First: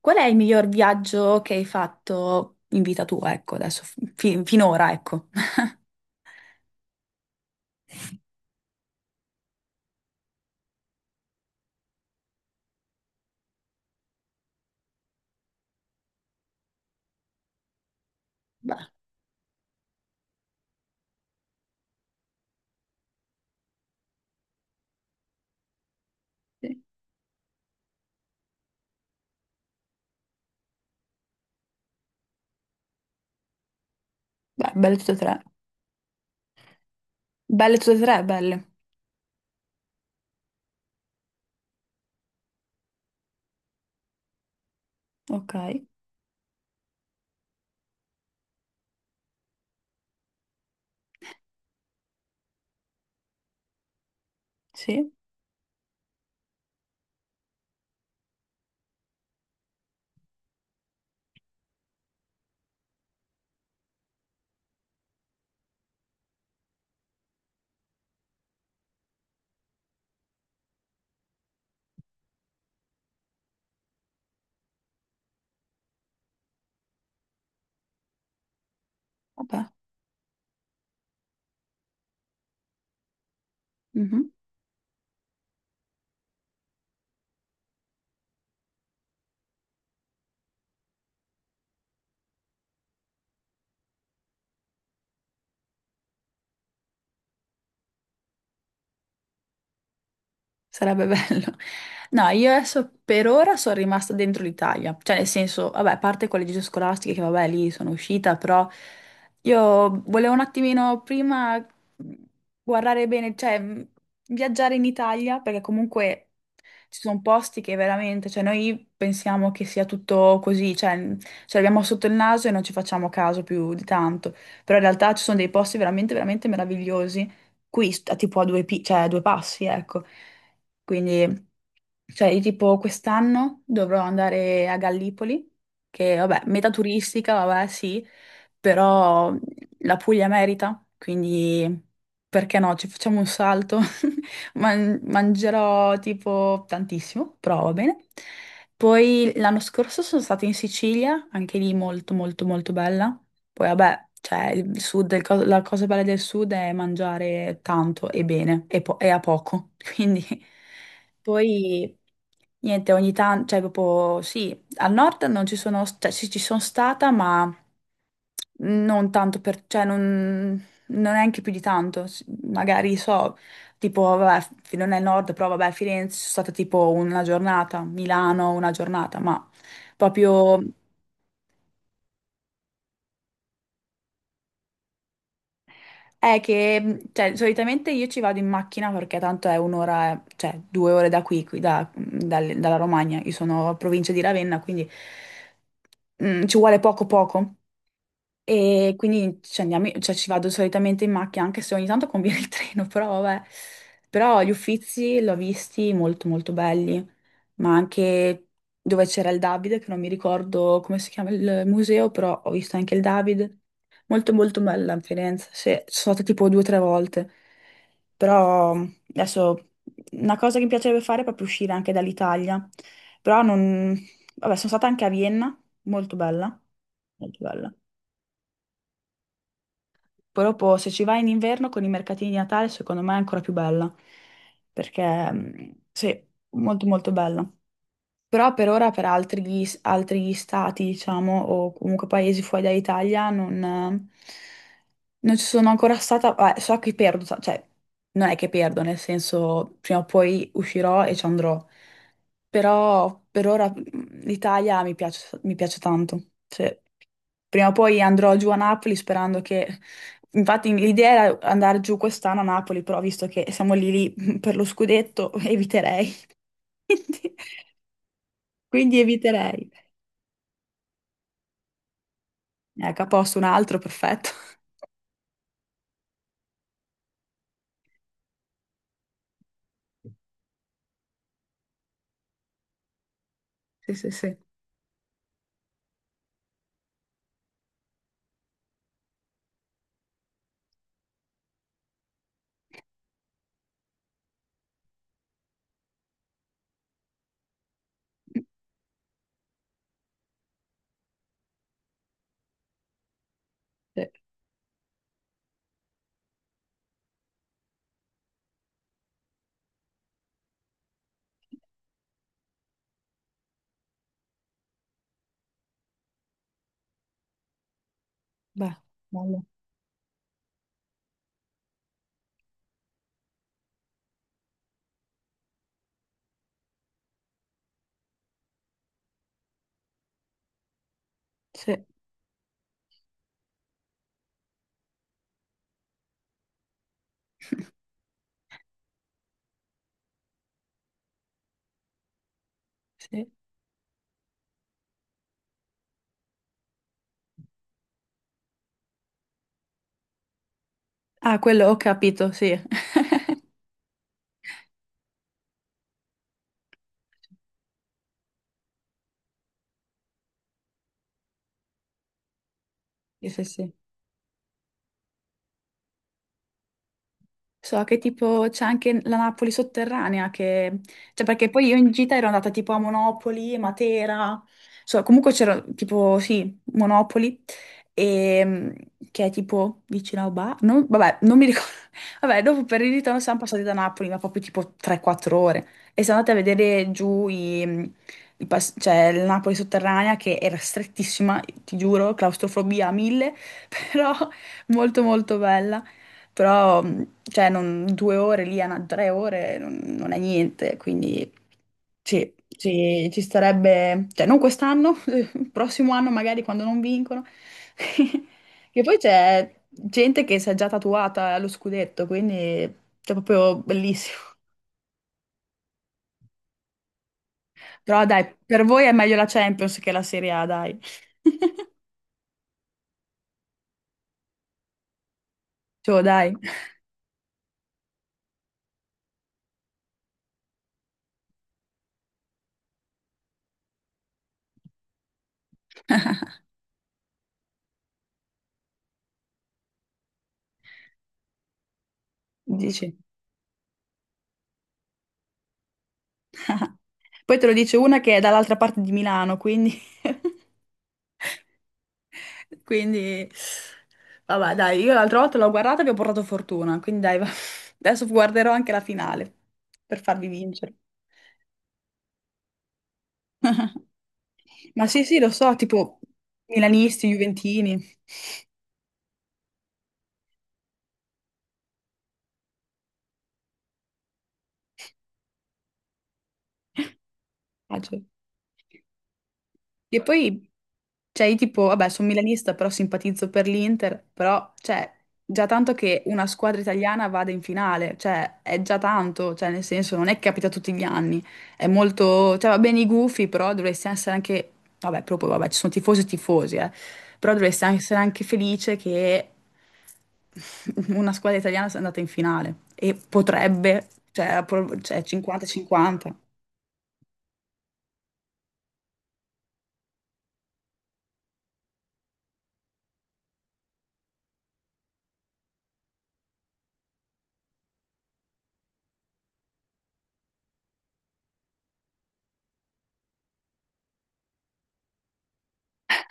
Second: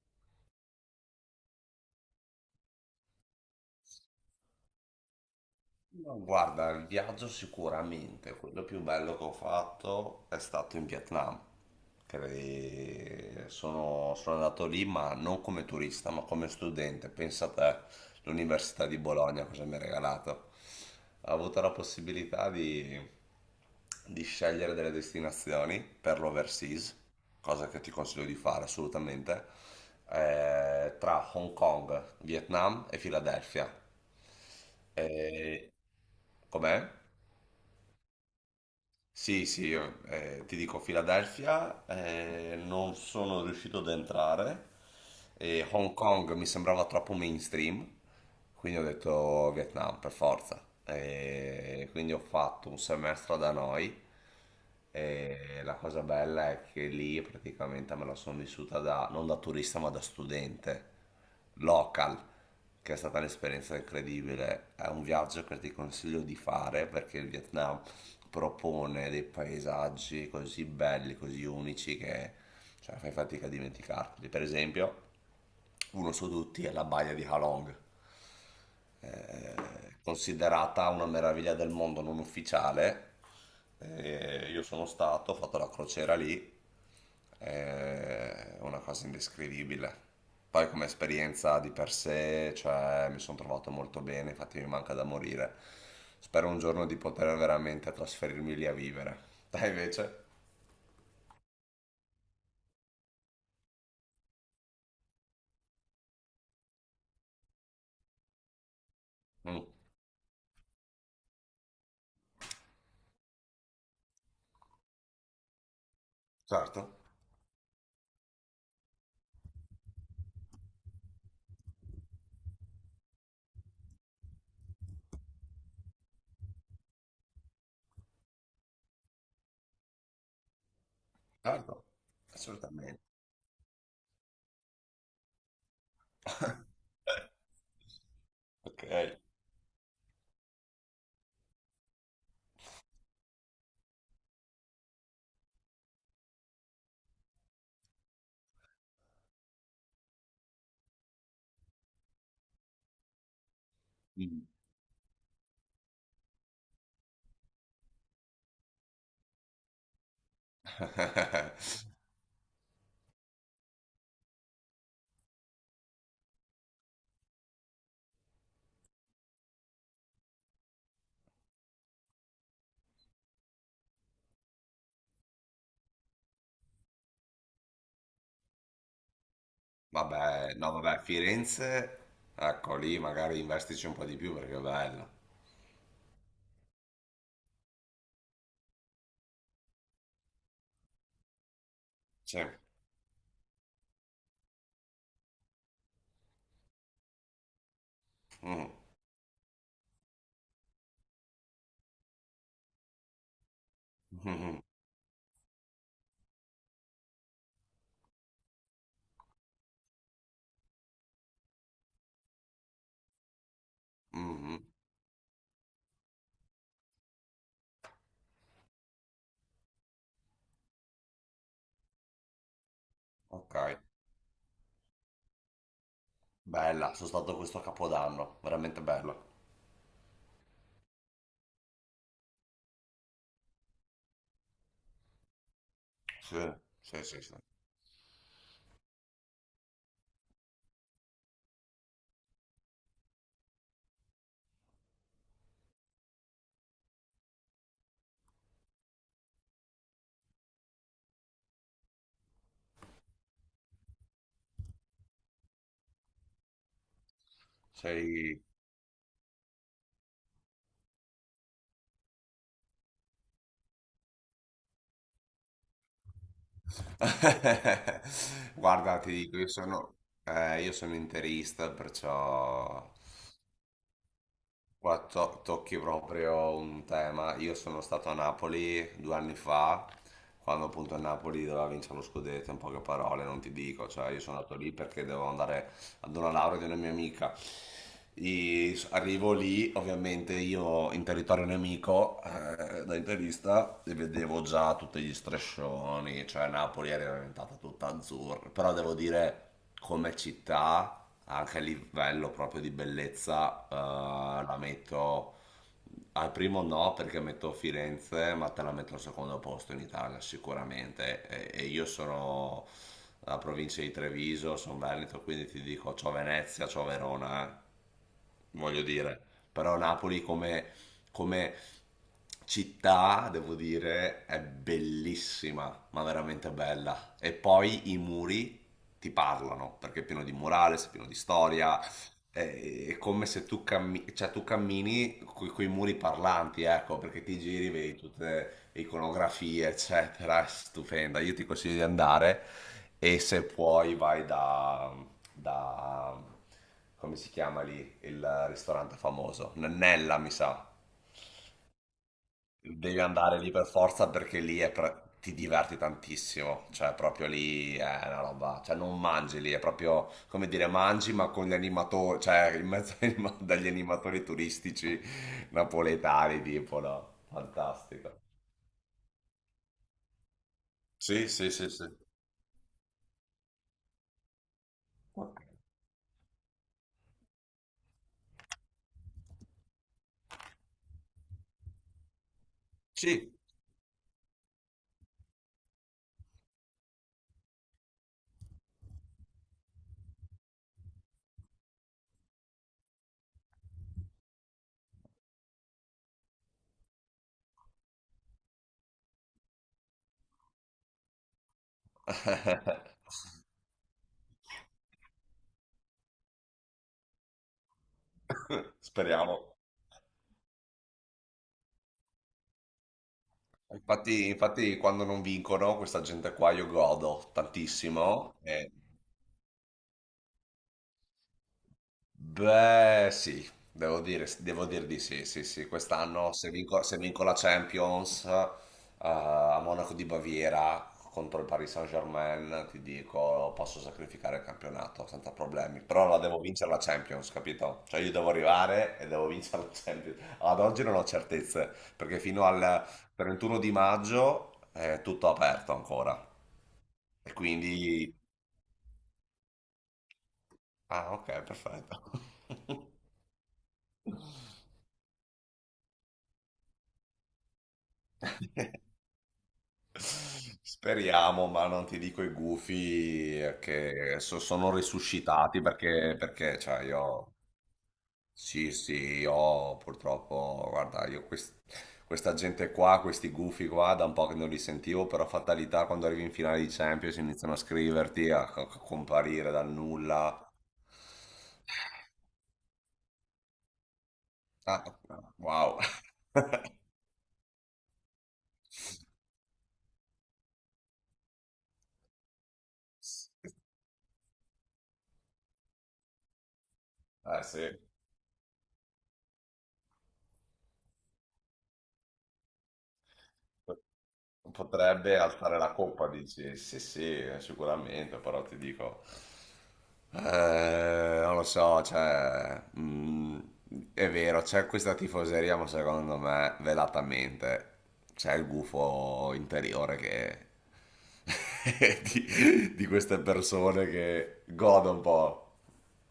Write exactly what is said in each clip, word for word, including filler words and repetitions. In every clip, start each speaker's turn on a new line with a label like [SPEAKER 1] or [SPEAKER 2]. [SPEAKER 1] Qual è il miglior viaggio che hai fatto in vita tua, ecco, adesso, fi- finora, ecco.
[SPEAKER 2] No, guarda, il viaggio sicuramente, quello più bello che ho fatto è stato in Vietnam. Cre- Sono, sono andato lì, ma non come turista, ma come studente. Pensa a te, l'Università
[SPEAKER 1] Beh,
[SPEAKER 2] di Bologna cosa mi ha regalato. Ho avuto la possibilità di, di scegliere delle destinazioni per
[SPEAKER 1] sì.
[SPEAKER 2] l'overseas, cosa che ti consiglio di fare assolutamente, eh, tra Hong Kong, Vietnam e Filadelfia.
[SPEAKER 1] Beh, belle tutte e tre.
[SPEAKER 2] Eh, com'è?
[SPEAKER 1] Belle tutte e tre, belle.
[SPEAKER 2] Sì, sì, io, eh, ti dico Philadelphia, eh, non sono riuscito ad entrare,
[SPEAKER 1] Ok,
[SPEAKER 2] e Hong Kong mi sembrava troppo mainstream, quindi ho detto Vietnam per forza. E quindi ho fatto un semestre da noi,
[SPEAKER 1] sì,
[SPEAKER 2] e la cosa bella è che lì praticamente me la sono vissuta da, non da turista ma da studente, local, che è stata un'esperienza incredibile. È un viaggio che ti consiglio di fare perché il Vietnam propone dei paesaggi così belli, così unici che, cioè, fai fatica a dimenticarli. Per esempio, uno su tutti è la baia di Halong, eh,
[SPEAKER 1] vabbè.
[SPEAKER 2] considerata una meraviglia del mondo non ufficiale.
[SPEAKER 1] Mhm.
[SPEAKER 2] Eh, io sono stato, ho fatto la crociera lì, è una cosa indescrivibile. Poi come esperienza di per sé, cioè, mi sono trovato molto bene, infatti mi manca da morire. Spero un giorno di poter veramente trasferirmi lì a vivere. Dai invece?
[SPEAKER 1] Sarebbe bello. No, io adesso per ora sono rimasta dentro l'Italia, cioè nel senso, vabbè, a parte con le gite scolastiche che vabbè lì sono uscita, però
[SPEAKER 2] Mm,
[SPEAKER 1] io volevo un attimino prima guardare bene, cioè mh, viaggiare in Italia, perché comunque
[SPEAKER 2] certo,
[SPEAKER 1] ci sono posti che veramente, cioè noi pensiamo che sia tutto così, cioè mh, ce l'abbiamo sotto il naso e non ci facciamo caso più di tanto, però in realtà ci sono dei posti veramente, veramente meravigliosi, qui st- tipo a due, pi- cioè, a due passi, ecco. Quindi,
[SPEAKER 2] certo,
[SPEAKER 1] cioè, io tipo
[SPEAKER 2] assolutamente.
[SPEAKER 1] quest'anno dovrò andare a Gallipoli, che vabbè, meta turistica, vabbè, sì,
[SPEAKER 2] Ok.
[SPEAKER 1] però la Puglia merita, quindi perché no, ci facciamo un salto. Man- mangerò tipo tantissimo, però va bene. Poi l'anno scorso sono stata in Sicilia, anche lì molto molto molto bella. Poi vabbè,
[SPEAKER 2] Mm.
[SPEAKER 1] cioè il sud, il co- la cosa bella del sud è mangiare tanto e bene e, po- e a poco. Quindi poi niente, ogni tanto, cioè proprio sì, al nord non ci sono, cioè sì, ci sono stata, ma non tanto per, cioè non, non neanche più di tanto. S- Magari so, tipo, vabbè, f- non è il nord, però vabbè, a Firenze sono stata tipo una giornata, Milano una giornata, ma
[SPEAKER 2] Vabbè,
[SPEAKER 1] proprio.
[SPEAKER 2] no, vabbè, Firenze, ecco lì magari investici un po' di più perché è bella.
[SPEAKER 1] È che, cioè, solitamente io ci vado in macchina perché tanto è un'ora, cioè due ore da qui, qui da-
[SPEAKER 2] Sì.
[SPEAKER 1] dal- dalla Romagna. Io sono a provincia di Ravenna, quindi mm, ci vuole poco poco.
[SPEAKER 2] Mm.
[SPEAKER 1] E quindi ci andiamo, cioè ci vado solitamente in macchina, anche se ogni tanto conviene il treno, però vabbè. Però gli
[SPEAKER 2] Mhm.
[SPEAKER 1] Uffizi l'ho visti molto molto belli, ma anche dove c'era il Davide, che non mi ricordo come si chiama il museo, però ho visto anche il Davide. Molto molto
[SPEAKER 2] Mhm.
[SPEAKER 1] bella a Firenze, sì, ci sono stata tipo due o tre volte. Però adesso una cosa che mi piacerebbe fare è proprio uscire anche dall'Italia. Però
[SPEAKER 2] Ok,
[SPEAKER 1] non... Vabbè, sono stata anche a Vienna, molto bella,
[SPEAKER 2] bella, sono stato
[SPEAKER 1] molto
[SPEAKER 2] questo
[SPEAKER 1] bella.
[SPEAKER 2] Capodanno, veramente bello.
[SPEAKER 1] Proprio se ci vai in inverno con i mercatini di Natale, secondo me è ancora più bella. Perché mm, sì,
[SPEAKER 2] Sì,
[SPEAKER 1] molto
[SPEAKER 2] sì,
[SPEAKER 1] molto
[SPEAKER 2] sì, sì.
[SPEAKER 1] bella. Però per ora per altri, altri stati, diciamo, o comunque paesi fuori dall'Italia, non, non ci sono ancora stata. Beh, so che perdo, sa- cioè, non è che perdo, nel senso, prima o poi uscirò e ci andrò. Però per ora mm, l'Italia mi piace, mi piace tanto. Cioè, prima o poi andrò
[SPEAKER 2] Sei...
[SPEAKER 1] giù a Napoli sperando che... Infatti l'idea era andare giù quest'anno a Napoli, però visto che siamo lì lì per lo scudetto, eviterei. Quindi,
[SPEAKER 2] Guarda,
[SPEAKER 1] quindi
[SPEAKER 2] ti dico, io
[SPEAKER 1] eviterei.
[SPEAKER 2] sono, eh, io sono interista, perciò
[SPEAKER 1] Ecco, a posto un altro, perfetto.
[SPEAKER 2] guarda, to- tocchi proprio un tema. Io sono stato a Napoli due anni fa, quando appunto il Napoli doveva vincere lo scudetto, in poche parole, non ti dico,
[SPEAKER 1] Sì, sì,
[SPEAKER 2] cioè io
[SPEAKER 1] sì.
[SPEAKER 2] sono andato lì perché dovevo andare ad una laurea di una mia amica. I- arrivo lì, ovviamente io in territorio nemico, eh, da interista, e vedevo già tutti gli striscioni, cioè Napoli era diventata tutta azzurra, però devo dire come città, anche a livello proprio di bellezza, eh,
[SPEAKER 1] Sì,
[SPEAKER 2] la metto al primo no perché metto Firenze, ma te la metto al secondo posto in Italia sicuramente. E, e io sono la provincia di Treviso, sono Veneto, quindi ti dico c'ho Venezia, c'ho Verona. Eh,
[SPEAKER 1] beh,
[SPEAKER 2] voglio dire,
[SPEAKER 1] bello.
[SPEAKER 2] però Napoli come, come città, devo dire, è bellissima, ma veramente bella. E poi i muri ti parlano, perché è pieno di murales, è pieno di storia,
[SPEAKER 1] Sì,
[SPEAKER 2] eh, è come se tu, cammi- cioè, tu cammini con i muri parlanti, ecco, perché ti giri, vedi tutte le iconografie, eccetera, è stupenda. Io ti consiglio di andare, e
[SPEAKER 1] sì.
[SPEAKER 2] se puoi vai da, da come si chiama lì, il ristorante famoso, Nannella, mi sa.
[SPEAKER 1] Ah, quello ho capito, sì.
[SPEAKER 2] Devi andare lì per forza perché lì è pre- ti diverti tantissimo, cioè proprio lì è una roba, cioè non mangi lì, è proprio come dire mangi ma con gli animatori, cioè in mezzo agli
[SPEAKER 1] Sì,
[SPEAKER 2] anima-
[SPEAKER 1] sì,
[SPEAKER 2] dagli
[SPEAKER 1] sì.
[SPEAKER 2] animatori turistici napoletani tipo, no?
[SPEAKER 1] So che
[SPEAKER 2] Fantastico.
[SPEAKER 1] tipo c'è anche la Napoli sotterranea che... Cioè
[SPEAKER 2] Sì,
[SPEAKER 1] perché
[SPEAKER 2] sì,
[SPEAKER 1] poi
[SPEAKER 2] sì,
[SPEAKER 1] io
[SPEAKER 2] sì.
[SPEAKER 1] in gita ero andata tipo a Monopoli, Matera, so, comunque c'era tipo sì, Monopoli, e, mm, che è tipo vicino a Oba. Non, vabbè, non mi ricordo. Vabbè, dopo per il ritorno
[SPEAKER 2] Sì.
[SPEAKER 1] siamo passati da Napoli, ma proprio tipo tre quattro ore. E siamo andate a vedere giù i, i pas- cioè, la Napoli sotterranea che era strettissima, ti giuro, claustrofobia a mille, però molto molto bella. Però cioè, non, due ore lì, a na- tre ore, non, non è niente, quindi sì, ci, ci starebbe, cioè non quest'anno, il prossimo anno magari quando non vincono. Che poi c'è
[SPEAKER 2] Speriamo.
[SPEAKER 1] gente che si è già tatuata allo scudetto, quindi è proprio bellissimo.
[SPEAKER 2] Infatti, infatti quando non vincono questa gente qua io godo
[SPEAKER 1] Però dai,
[SPEAKER 2] tantissimo.
[SPEAKER 1] per
[SPEAKER 2] e-
[SPEAKER 1] voi è meglio la Champions che la Serie A, dai.
[SPEAKER 2] Beh, sì, devo dire, devo dir di sì, sì, sì.
[SPEAKER 1] Cioè,
[SPEAKER 2] Quest'anno
[SPEAKER 1] dai,
[SPEAKER 2] se vinco, se vinco la Champions, eh, a Monaco di Baviera contro il Paris Saint-Germain, ti dico, posso sacrificare il campionato senza problemi. Però la devo vincere la Champions, capito? Cioè io devo arrivare e devo vincere la Champions. Ad oggi non ho certezze, perché fino al
[SPEAKER 1] dici.
[SPEAKER 2] trentuno di maggio è tutto aperto ancora. E
[SPEAKER 1] Poi te lo dice una
[SPEAKER 2] quindi...
[SPEAKER 1] che è dall'altra parte di Milano, quindi...
[SPEAKER 2] Ah, ok, perfetto.
[SPEAKER 1] Quindi, vabbè, dai, io l'altra volta l'ho guardata e vi ho portato fortuna, quindi dai, va- adesso guarderò anche la finale per farvi vincere.
[SPEAKER 2] Speriamo, ma non ti dico i gufi eh, che so- sono
[SPEAKER 1] Ma sì, sì, lo so,
[SPEAKER 2] risuscitati
[SPEAKER 1] tipo
[SPEAKER 2] perché, perché cioè
[SPEAKER 1] milanisti,
[SPEAKER 2] io,
[SPEAKER 1] juventini.
[SPEAKER 2] sì, sì, io purtroppo, guarda, io quest- questa gente qua, questi gufi qua, da un po' che non li sentivo, però fatalità quando arrivi in finale di Champions iniziano a
[SPEAKER 1] Facile.
[SPEAKER 2] scriverti, a, a comparire dal
[SPEAKER 1] E
[SPEAKER 2] nulla.
[SPEAKER 1] poi, cioè, io tipo, vabbè, sono milanista, però simpatizzo per l'Inter, però,
[SPEAKER 2] Ah,
[SPEAKER 1] cioè, già tanto
[SPEAKER 2] wow.
[SPEAKER 1] che una squadra italiana vada in finale, cioè, è già tanto, cioè, nel senso, non è che capita tutti gli anni, è molto, cioè, va bene i gufi, però dovresti essere anche, vabbè, proprio, vabbè, ci sono tifosi e tifosi, eh, però
[SPEAKER 2] Eh
[SPEAKER 1] dovresti
[SPEAKER 2] sì.
[SPEAKER 1] essere anche felice che una squadra italiana sia andata in finale e potrebbe, cioè, pro- cioè,
[SPEAKER 2] Potrebbe alzare la coppa,
[SPEAKER 1] cinquanta cinquanta.
[SPEAKER 2] dici? Sì, sì, sicuramente, però ti dico, eh, non lo so, cioè, mm, è vero, c'è questa tifoseria, ma secondo me, velatamente, c'è il gufo interiore che... di, di queste persone che godono un po'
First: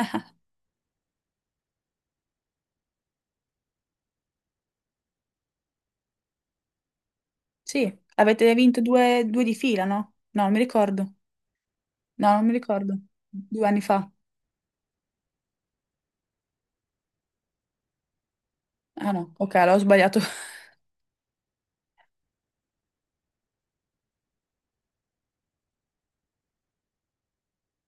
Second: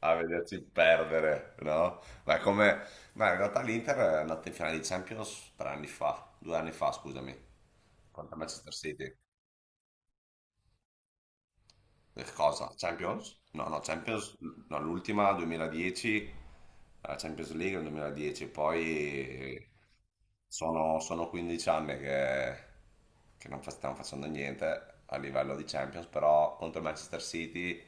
[SPEAKER 2] a vederci perdere, no? Ma è come... Ma in realtà l'Inter è andata in finale di Champions tre anni fa, due anni fa, scusami.
[SPEAKER 1] Sì,
[SPEAKER 2] Contro
[SPEAKER 1] avete
[SPEAKER 2] Manchester
[SPEAKER 1] vinto
[SPEAKER 2] City.
[SPEAKER 1] due, due di fila, no? No, non mi ricordo. No,
[SPEAKER 2] Eh,
[SPEAKER 1] non mi
[SPEAKER 2] Cosa?
[SPEAKER 1] ricordo.
[SPEAKER 2] Champions?
[SPEAKER 1] Due
[SPEAKER 2] No, no,
[SPEAKER 1] anni fa.
[SPEAKER 2] Champions, no, l'ultima duemiladieci, la Champions League nel duemiladieci,
[SPEAKER 1] Ah no, ok,
[SPEAKER 2] poi
[SPEAKER 1] l'ho sbagliato.
[SPEAKER 2] sono, sono quindici anni che, che non fa- stiamo facendo niente a livello di Champions, però contro Manchester City,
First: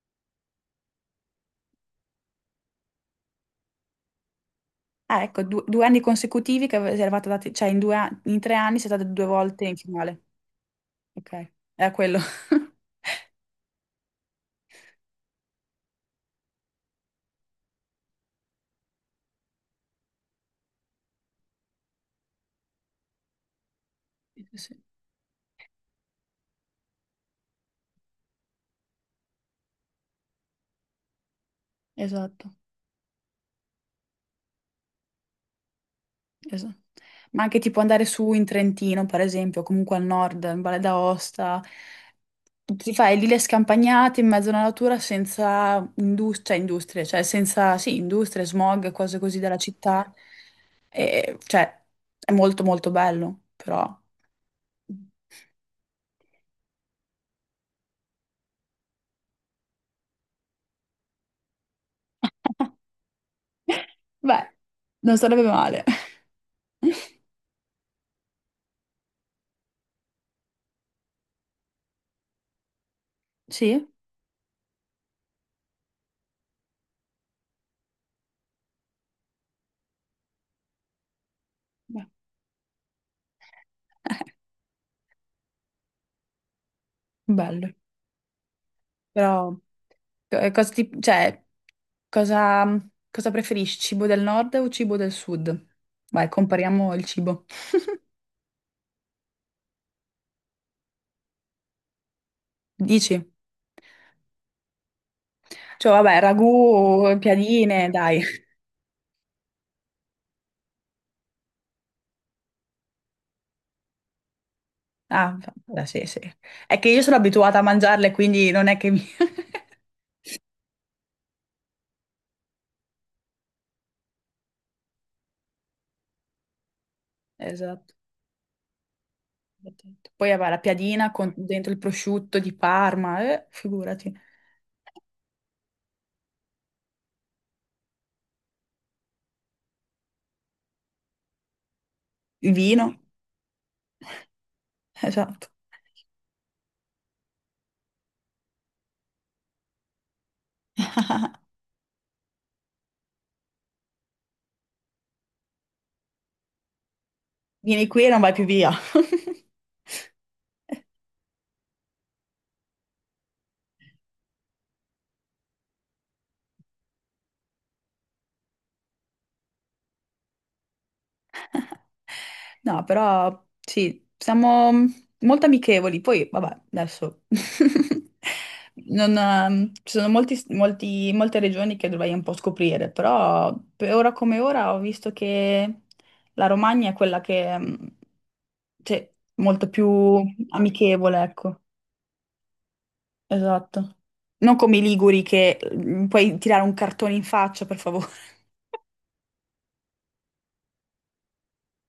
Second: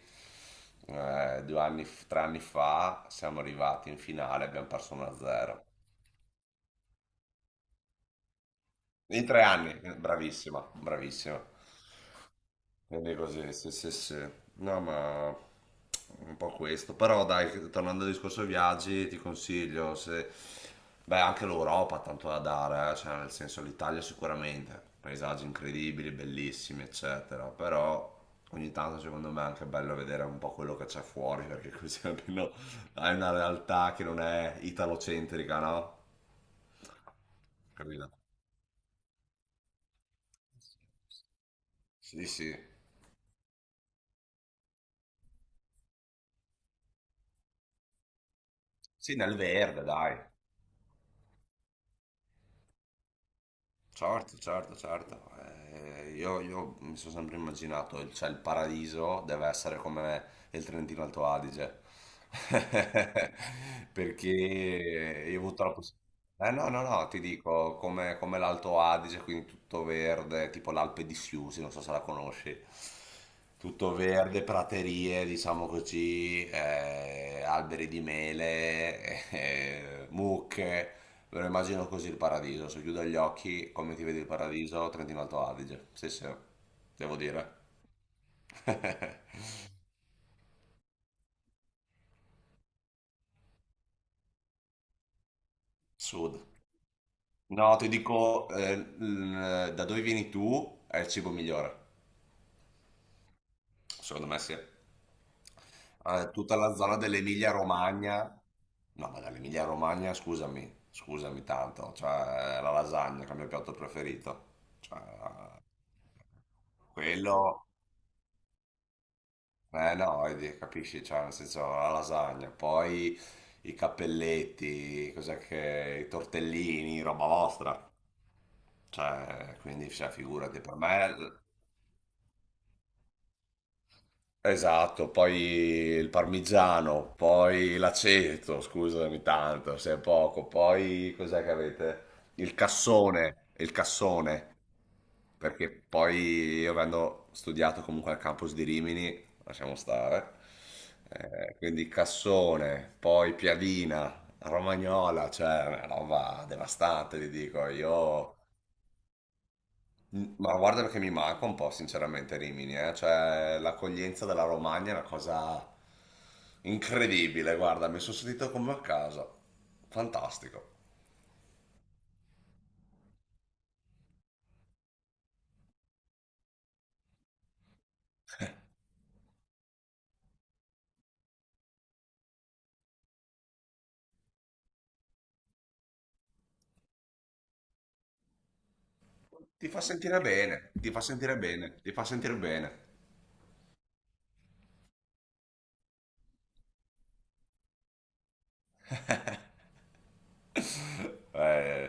[SPEAKER 2] eh, due anni, f- tre anni fa siamo arrivati in finale, abbiamo perso
[SPEAKER 1] Ah, ecco,
[SPEAKER 2] uno a zero.
[SPEAKER 1] due, due anni consecutivi che ave- eravate andati, cioè in, due an- in tre anni siete andati due
[SPEAKER 2] In tre
[SPEAKER 1] volte in
[SPEAKER 2] anni, eh,
[SPEAKER 1] finale.
[SPEAKER 2] bravissima, bravissima.
[SPEAKER 1] Ok, era quello.
[SPEAKER 2] Quindi così, sì, sì, sì, sì. No, ma un po' questo. Però dai, tornando al discorso viaggi, ti consiglio se... Beh, anche l'Europa ha tanto da dare, eh, cioè, nel senso l'Italia
[SPEAKER 1] Sì,
[SPEAKER 2] sicuramente,
[SPEAKER 1] sì,
[SPEAKER 2] paesaggi incredibili, bellissimi, eccetera. Però ogni tanto secondo me è anche bello vedere un po' quello che c'è fuori, perché così almeno
[SPEAKER 1] esatto.
[SPEAKER 2] hai una realtà che non è italocentrica, no?
[SPEAKER 1] Esatto. Ma anche tipo andare
[SPEAKER 2] Capito?
[SPEAKER 1] su in Trentino, per esempio, comunque al nord, in Valle d'Aosta,
[SPEAKER 2] Sì, sì.
[SPEAKER 1] ti fai lì le scampagnate in mezzo alla natura senza indus- cioè, industrie, cioè senza, sì, industrie, smog,
[SPEAKER 2] Sì,
[SPEAKER 1] cose
[SPEAKER 2] nel
[SPEAKER 1] così della
[SPEAKER 2] verde,
[SPEAKER 1] città.
[SPEAKER 2] dai.
[SPEAKER 1] E, cioè, è molto molto bello, però...
[SPEAKER 2] Certo, certo, certo. Eh, io, io mi sono sempre immaginato, il- cioè il paradiso deve essere come il Trentino Alto Adige. Perché
[SPEAKER 1] Beh, non
[SPEAKER 2] io
[SPEAKER 1] sarebbe
[SPEAKER 2] ho avuto la
[SPEAKER 1] male.
[SPEAKER 2] possibilità... Eh no, no, no, ti dico, come, come l'Alto Adige, quindi tutto verde, tipo l'Alpe di Siusi, non so se la conosci.
[SPEAKER 1] Sì?
[SPEAKER 2] Tutto verde, praterie, diciamo così, eh, alberi di mele, eh, mucche. Me lo immagino
[SPEAKER 1] Beh,
[SPEAKER 2] così il paradiso, se chiudo gli occhi, come ti vedi il paradiso? Trentino Alto Adige. Sì, sì, devo dire.
[SPEAKER 1] bello. Però... Eh, cosa ti- cioè, cosa, cosa preferisci, cibo del nord o cibo del sud? Vai,
[SPEAKER 2] Sud.
[SPEAKER 1] compariamo il cibo.
[SPEAKER 2] No, ti dico, eh, l- da dove vieni tu è il cibo migliore.
[SPEAKER 1] Dici?
[SPEAKER 2] Secondo me sì.
[SPEAKER 1] Cioè, vabbè,
[SPEAKER 2] Eh, tutta la zona
[SPEAKER 1] ragù, piadine, dai.
[SPEAKER 2] dell'Emilia-Romagna. No, ma dall'Emilia-Romagna, scusami, scusami tanto. Cioè, la lasagna che è il mio piatto preferito. Cioè,
[SPEAKER 1] Ah, fa- sì, sì. È che io sono abituata a
[SPEAKER 2] quello...
[SPEAKER 1] mangiarle, quindi non è che mi...
[SPEAKER 2] Eh no, vedi, capisci, cioè nel senso la lasagna, poi i cappelletti, cos'è che, i tortellini, roba vostra,
[SPEAKER 1] Esatto.
[SPEAKER 2] cioè quindi cioè,
[SPEAKER 1] Poi vabbè, la
[SPEAKER 2] figurati, per
[SPEAKER 1] piadina
[SPEAKER 2] me
[SPEAKER 1] con dentro il prosciutto di Parma, eh, figurati.
[SPEAKER 2] esatto, poi il parmigiano, poi l'aceto, scusami tanto, se è poco, poi cos'è che avete?
[SPEAKER 1] Il
[SPEAKER 2] Il
[SPEAKER 1] vino,
[SPEAKER 2] cassone, il cassone.
[SPEAKER 1] esatto.
[SPEAKER 2] Perché poi io avendo studiato comunque al campus di Rimini, lasciamo stare, eh, quindi cassone, poi piadina, romagnola, cioè una roba devastante, ti dico,
[SPEAKER 1] Vieni qui e non vai
[SPEAKER 2] io...
[SPEAKER 1] più via.
[SPEAKER 2] Ma guarda che mi manca un po' sinceramente Rimini, eh, cioè l'accoglienza della Romagna è una cosa incredibile, guarda, mi sono sentito come a casa, fantastico.
[SPEAKER 1] No, però sì, siamo molto amichevoli. Poi, vabbè, adesso non, ehm, ci sono molti, molti- molte regioni che dovrei un po' scoprire, però per ora come ora ho visto che la Romagna è quella che ehm, cioè,
[SPEAKER 2] Ti
[SPEAKER 1] molto
[SPEAKER 2] fa
[SPEAKER 1] più
[SPEAKER 2] sentire bene, ti fa
[SPEAKER 1] amichevole,
[SPEAKER 2] sentire
[SPEAKER 1] ecco.
[SPEAKER 2] bene, ti fa sentire bene.
[SPEAKER 1] Esatto. Non come i Liguri che mm, puoi tirare un cartone in faccia, per favore.
[SPEAKER 2] Eh...